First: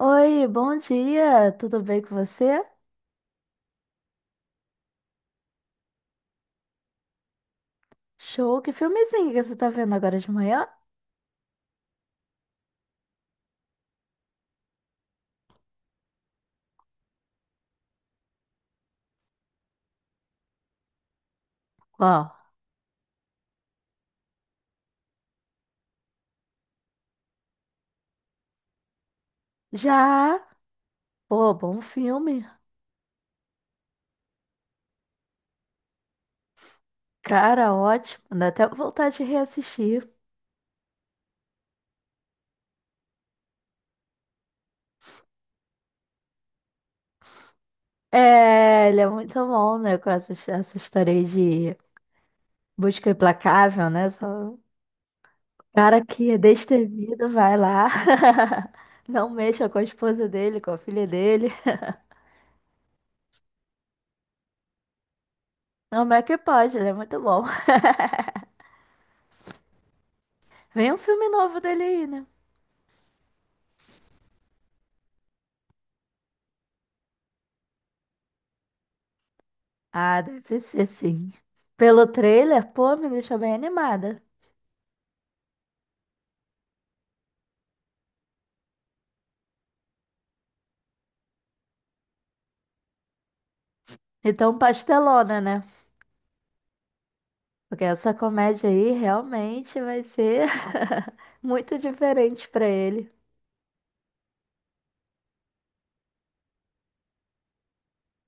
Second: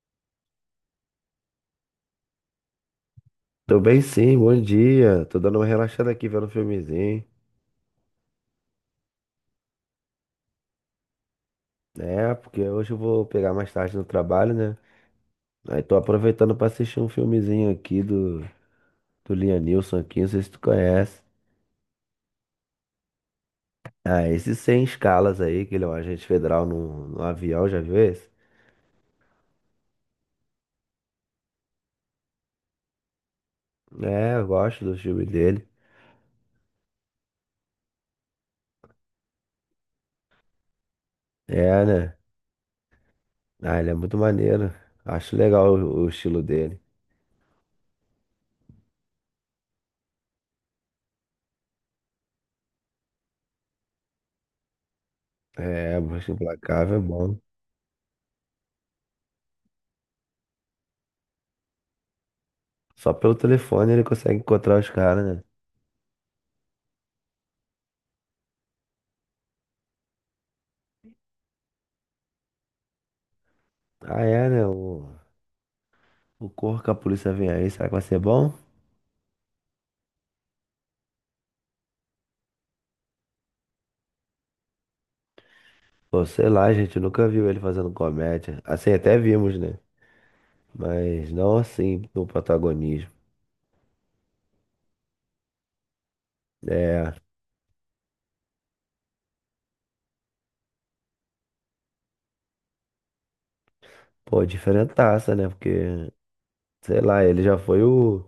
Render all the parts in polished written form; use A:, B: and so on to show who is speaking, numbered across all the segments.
A: Oi, bom dia, tudo bem com você?
B: Tô bem sim, bom dia. Tô dando uma relaxada aqui vendo um filmezinho.
A: Show, que filmezinho que você tá vendo agora de manhã?
B: É, porque hoje eu vou pegar mais tarde no trabalho, né? Aí tô aproveitando pra assistir um filmezinho aqui do Lianilson aqui, não sei se tu conhece.
A: Qual?
B: Ah, esse Sem Escalas aí, que ele é um agente federal no avião, já viu esse?
A: Já, pô, bom filme,
B: É, eu gosto do filme dele.
A: cara, ótimo, dá até vontade de reassistir.
B: É, né? Ah, ele é muito maneiro. Acho legal o estilo dele.
A: É, ele é muito bom, né, com essa história aí de busca implacável, né, só o
B: É,
A: cara que
B: Busca
A: é
B: Implacável é
A: destemido
B: bom.
A: vai lá, não mexa com a esposa dele, com a filha dele,
B: Só pelo telefone ele consegue encontrar os caras, né?
A: não, mas é que pode, ele é muito bom. Vem um filme novo dele aí, né?
B: Ah, é, né? O Corra que a Polícia Vem Aí, será que vai ser bom?
A: Ah, deve ser sim. Pelo trailer, pô, me deixou bem animada.
B: Pô, sei lá, a gente, nunca viu ele fazendo comédia. Assim, até vimos, né? Mas não assim, no protagonismo.
A: Então, pastelona, né?
B: É,
A: Porque essa comédia aí realmente vai ser muito diferente pra ele.
B: pô, diferentaça, né? Porque, sei lá, ele já foi o.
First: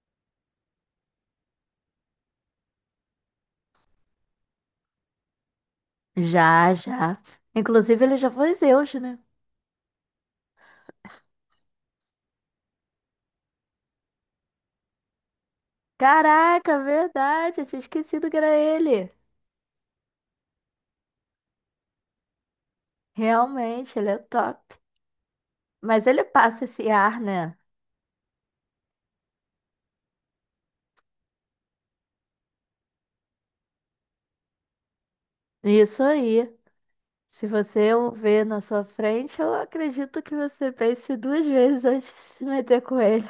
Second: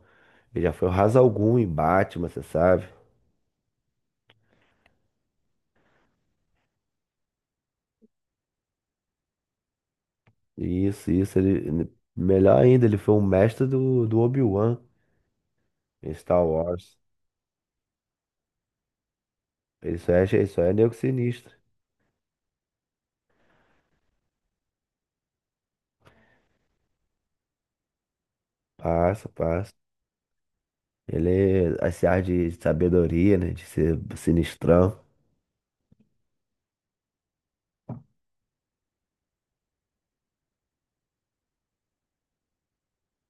B: Ele já foi o Ra's al Ghul em Batman, você sabe?
A: Já, já. Inclusive, ele já foi Zeus, né?
B: Isso, ele. Melhor ainda, ele foi o mestre do Obi-Wan em Star
A: Caraca,
B: Wars.
A: verdade, eu tinha esquecido que era ele.
B: Isso é nego sinistro.
A: Realmente, ele é top. Mas ele passa esse ar, né?
B: Passa, passa. Ele, esse ar de sabedoria, né? De ser sinistrão.
A: Isso aí. Se você o ver na sua frente, eu acredito que você pense duas vezes antes de se meter com ele.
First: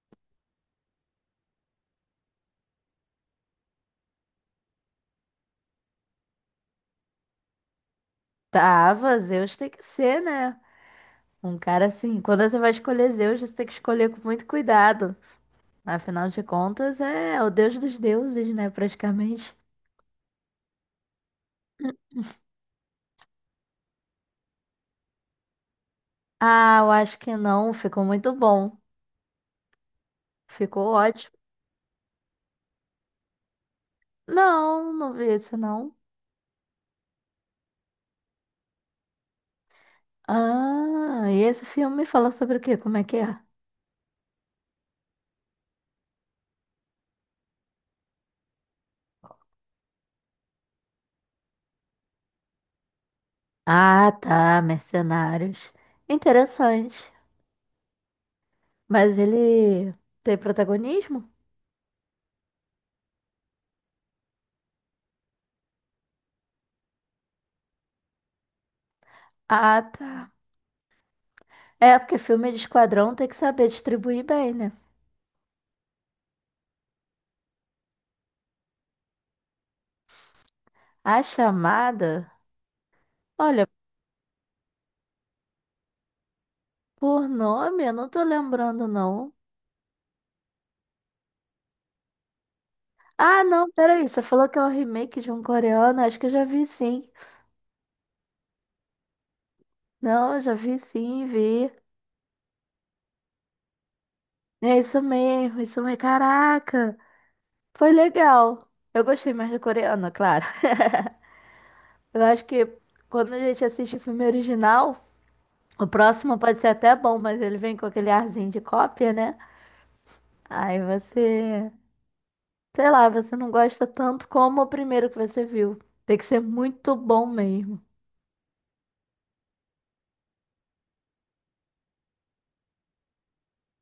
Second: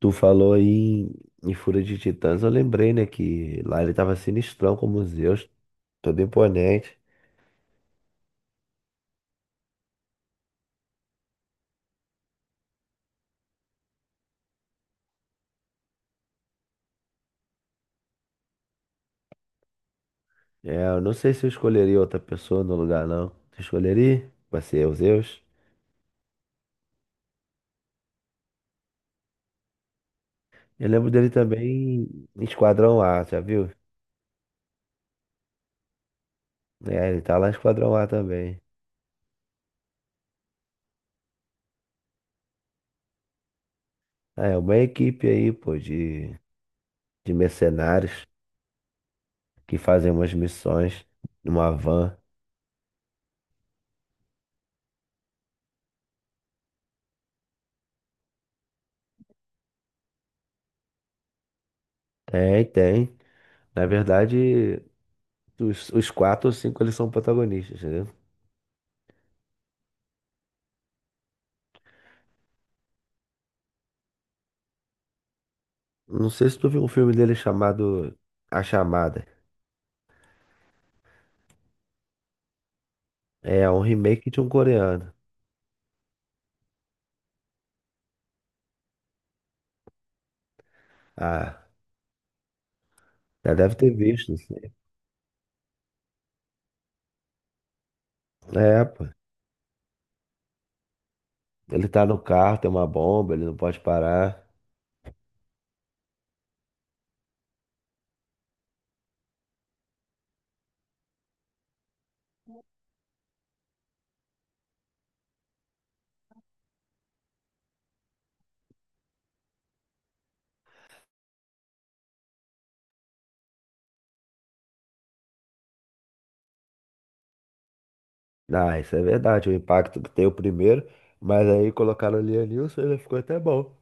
B: Tu falou aí em Fúria de Titãs, eu lembrei, né, que lá ele tava sinistrão como Zeus, todo imponente.
A: Tava, Zeus tem que ser, né? Um cara assim, quando você vai escolher Zeus, você tem que escolher com muito cuidado. Afinal de contas, é o deus dos deuses, né? Praticamente.
B: É, eu não sei se eu escolheria outra pessoa no lugar, não. Tu escolheria? Vai ser o Zeus?
A: Ah, eu acho que não. Ficou muito bom.
B: Eu
A: Ficou
B: lembro dele
A: ótimo.
B: também em Esquadrão A, já viu?
A: Não, não vi esse não.
B: É, ele tá lá em Esquadrão A também.
A: Ah, e esse filme fala sobre o quê? Como é que é?
B: Ah, é uma equipe aí, pô, de mercenários que fazem umas missões numa van.
A: Ah, tá, Mercenários. Interessante. Mas ele tem protagonismo?
B: Tem, tem. Na verdade, os quatro ou cinco eles são protagonistas, entendeu?
A: Ah, tá. É, porque filme de esquadrão tem que saber distribuir bem, né?
B: Não sei se tu viu um filme dele chamado A Chamada.
A: A chamada? Olha,
B: É um remake de um coreano.
A: por nome eu não tô lembrando, não.
B: Ah,
A: Ah,
B: já
A: não,
B: deve ter
A: peraí, você
B: visto.
A: falou que é um
B: Assim.
A: remake de um coreano? Acho que eu já vi sim.
B: É, pô.
A: Não, já vi sim, vi.
B: Ele tá no carro, tem uma bomba, ele não pode parar.
A: É isso mesmo, isso mesmo. Caraca, foi legal. Eu gostei mais do coreano, claro. Eu acho que quando a gente assiste o filme original, o próximo pode ser até bom, mas ele vem com aquele arzinho de cópia, né? Aí você, sei lá, você não gosta tanto como o primeiro que você viu. Tem que ser muito bom mesmo.
B: Ah, isso é verdade, o impacto que tem o primeiro. Mas aí colocaram o Lianilson e ele ficou até bom.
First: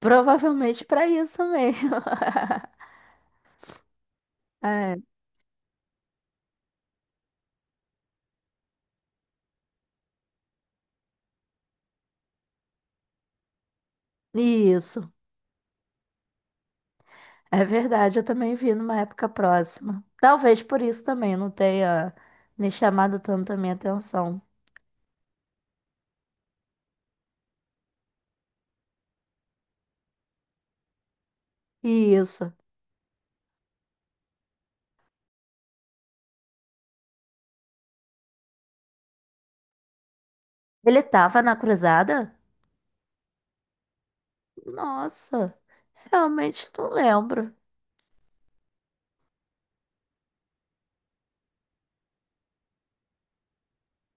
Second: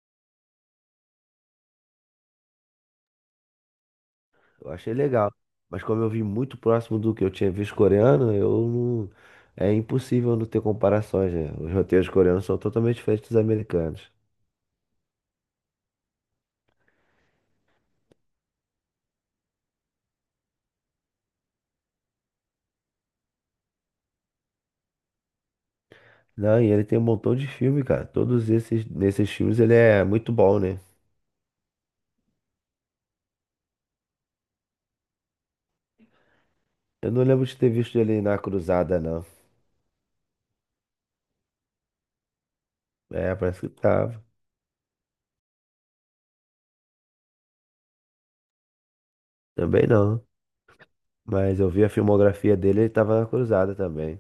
A: Provavelmente para isso mesmo.
B: Eu achei
A: É,
B: legal. Mas como eu vi muito próximo do que eu tinha visto coreano, eu não... É impossível não ter comparações, né? Os roteiros coreanos são totalmente diferentes dos americanos.
A: isso. É verdade, eu também vi numa época próxima. Talvez por isso também não tenha me chamado tanto a minha atenção.
B: Não, e ele tem um montão de filme, cara. Todos esses, nesses filmes ele é muito bom, né?
A: Isso.
B: Eu não lembro de ter visto ele na Cruzada, não.
A: Ele tava na cruzada?
B: É, parece que tava.
A: Nossa, realmente não lembro.
B: Também não. Mas eu vi a filmografia dele, ele tava na Cruzada também.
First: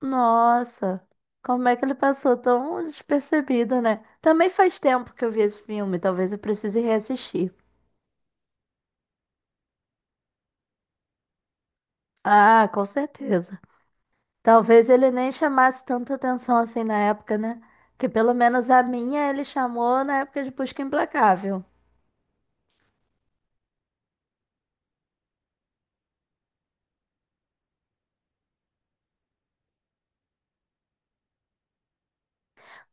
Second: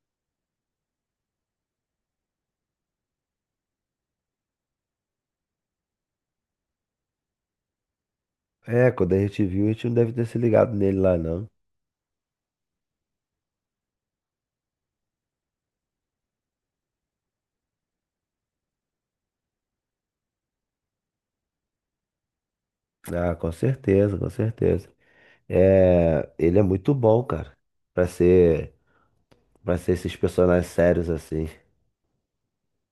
A: Nossa, como é que ele passou tão despercebido, né? Também faz tempo que eu vi esse filme, talvez eu precise reassistir.
B: É, quando a gente viu, a gente não deve ter se ligado nele lá, não.
A: Ah, com certeza. Talvez ele nem chamasse tanta atenção assim na época, né? Que pelo menos a minha ele chamou na época de Busca Implacável.
B: Ah, com certeza, com certeza. É, ele é muito bom, cara. Pra ser, pra ser esses personagens sérios assim.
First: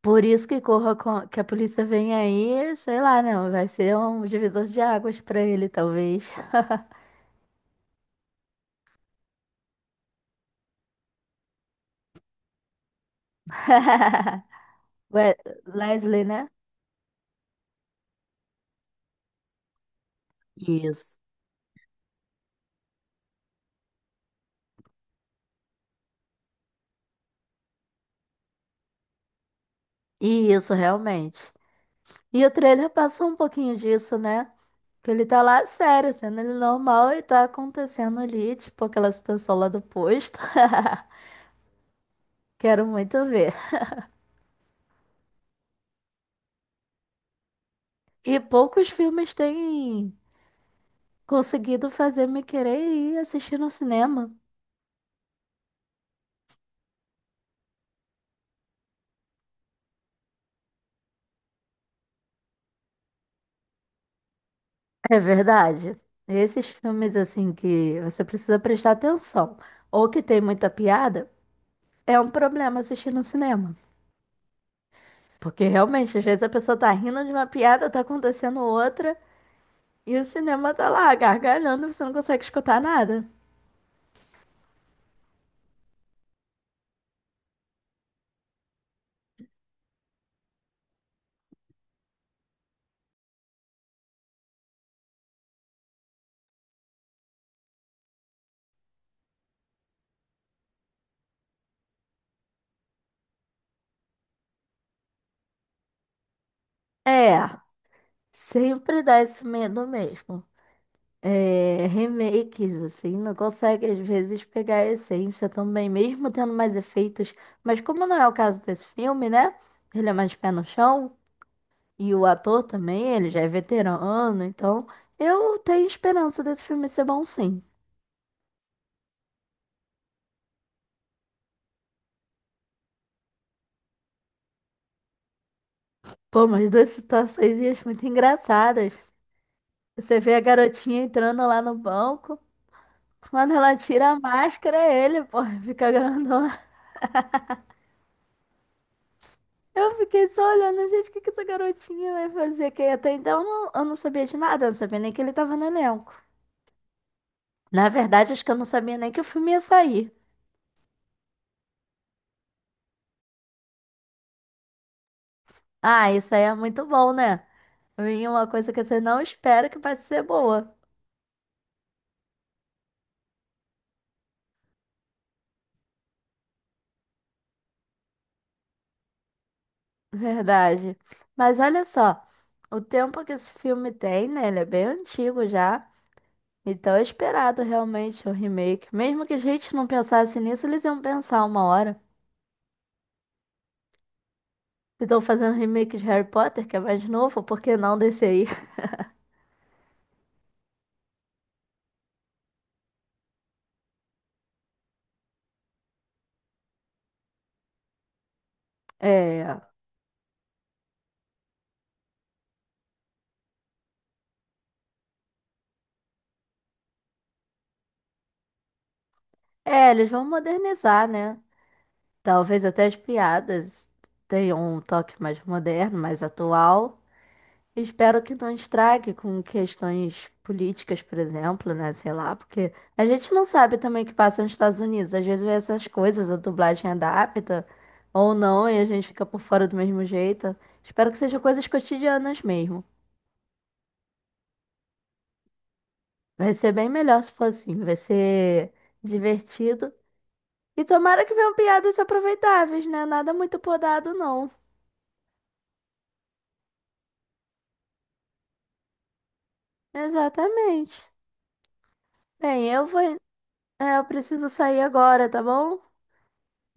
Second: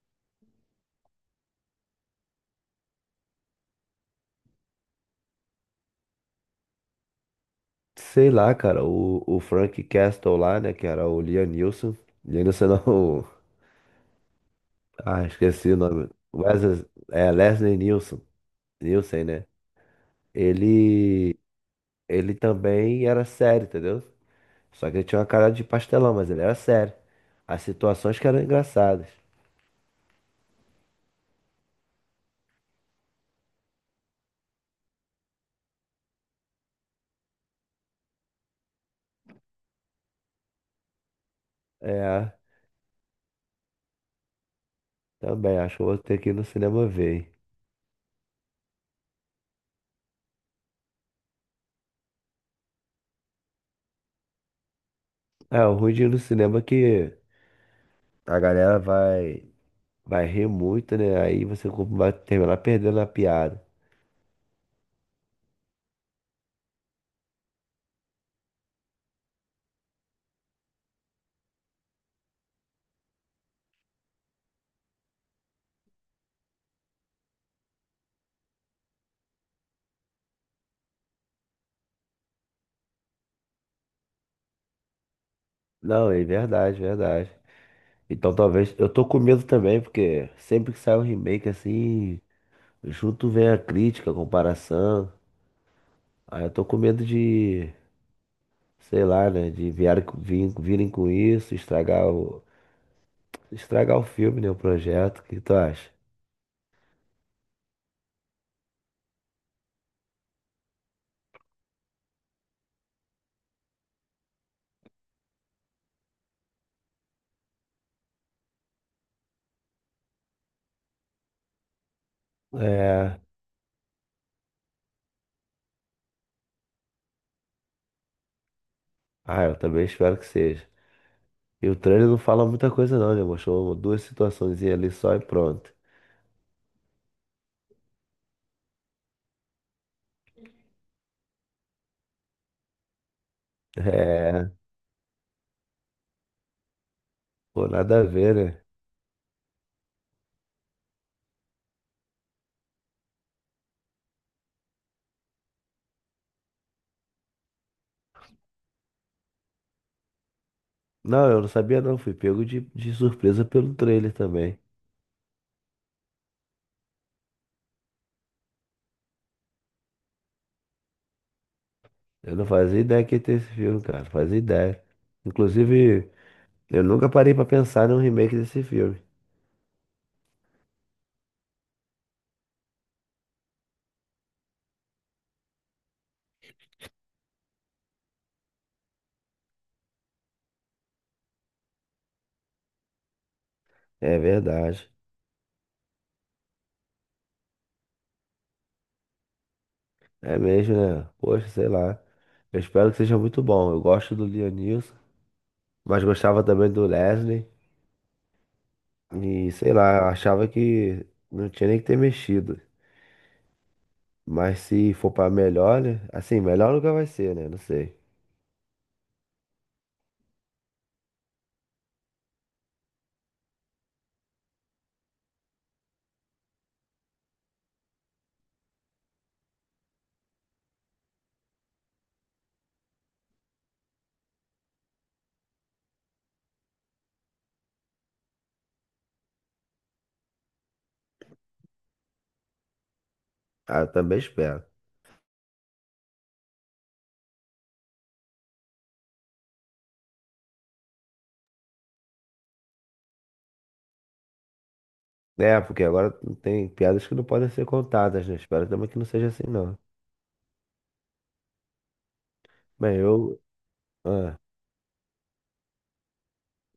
A: Por isso que que a polícia vem aí, sei lá, não, vai ser um divisor de águas pra ele, talvez.
B: Sei lá, cara, o Frank Castle lá, né, que era o Liam Neeson. Liam Neeson não, ah,
A: Ué,
B: esqueci o nome.
A: Leslie, né?
B: Wesley, é, Leslie Nielsen, Nielsen, né?
A: Isso.
B: Ele, ele também era sério, entendeu? Só que ele tinha uma cara de pastelão, mas ele era sério. As situações que eram engraçadas.
A: Isso, realmente. E o trailer passou um pouquinho disso, né? Que ele tá lá sério, sendo ele normal e tá acontecendo ali, tipo aquela situação lá do posto.
B: É,
A: Quero muito ver.
B: também, acho que eu vou ter que ir no cinema ver. Hein?
A: E poucos filmes têm conseguido fazer me querer ir assistir no cinema.
B: É, o ruim de ir no cinema é que a galera vai rir muito, né? Aí você vai terminar perdendo a piada.
A: É verdade. Esses filmes, assim, que você precisa prestar atenção, ou que tem muita piada, é um problema assistir no cinema. Porque realmente, às vezes a pessoa tá rindo de uma piada, tá acontecendo outra, e o cinema tá lá gargalhando, você não consegue escutar nada.
B: Não, é verdade, verdade. Então talvez. Eu tô com medo também, porque sempre que sai um remake assim. Junto vem a crítica, a comparação. Aí eu tô com medo de, sei lá, né? De virem com isso, estragar o filme, né? O projeto. O que tu acha?
A: É, sempre dá esse medo mesmo. É, remakes, assim, não consegue às vezes pegar a essência também, mesmo tendo mais efeitos. Mas como não é o caso desse filme, né? Ele é mais pé no chão, e o ator também,
B: É.
A: ele já é veterano, então eu tenho esperança desse filme ser bom sim.
B: Ah, eu também espero que seja. E o trailer não fala muita coisa não, né? Mostrou duas situações ali só e pronto.
A: Pô, mas duas situações e acho muito engraçadas. Você vê a garotinha entrando lá no banco, quando ela tira a
B: É.
A: máscara, é ele, pô, fica grandão.
B: Pô, nada a ver, né?
A: Eu fiquei só olhando, gente, o que que essa garotinha vai fazer? Que até então eu não sabia de nada, eu não sabia nem que ele tava no elenco. Na verdade, acho que eu não sabia nem que o filme ia sair.
B: Não, eu não sabia não. Fui pego de surpresa pelo trailer também.
A: Ah, isso aí é muito bom, né? Vem uma coisa que você não espera que vai ser boa.
B: Eu não fazia ideia que ia ter esse filme, cara. Não fazia ideia. Inclusive. Eu nunca parei pra pensar num remake desse filme.
A: Verdade. Mas olha só, o tempo que esse filme tem, né? Ele é bem antigo já. Então é esperado realmente o remake. Mesmo que a gente não pensasse nisso, eles iam pensar uma hora.
B: É verdade.
A: Se estão fazendo remake de Harry Potter, que é mais novo, por que não desse aí?
B: É mesmo, né? Poxa, sei lá. Eu espero que seja muito bom. Eu gosto do Leonilson, mas gostava também do Leslie. E
A: É,
B: sei lá, eu achava que não tinha nem que ter mexido. Mas se for pra melhor, né? Assim, melhor nunca vai ser, né? Não sei.
A: é, eles vão modernizar, né? Talvez até as piadas tenham um toque mais moderno, mais atual. Espero que não estrague com questões políticas, por exemplo, né? Sei lá, porque a gente não sabe também o que passa nos Estados Unidos. Às vezes essas coisas, a dublagem adapta ou não, e a gente fica por fora do mesmo jeito. Espero que sejam coisas cotidianas mesmo.
B: Ah, eu também espero.
A: Vai ser bem melhor se for assim. Vai ser divertido. E tomara que venham piadas aproveitáveis, né? Nada muito podado, não.
B: É, porque agora não tem piadas que não podem ser contadas, né? Espero também que não seja assim, não.
A: Exatamente. Bem, eu
B: Bem,
A: vou.
B: eu.
A: É, eu
B: Ah,
A: preciso sair agora, tá bom?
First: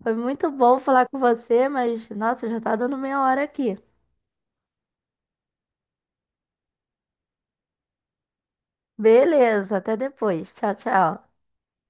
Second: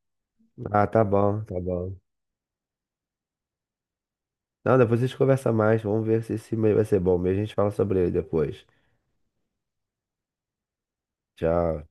A: Foi muito bom
B: tá
A: falar com
B: bom, tá
A: você,
B: bom.
A: mas nossa, já tá dando meia hora aqui.
B: Não, depois a gente conversa mais. Vamos ver se esse e-mail vai ser bom mesmo. A gente fala sobre ele depois.
A: Beleza, até depois. Tchau, tchau.
B: Tchau.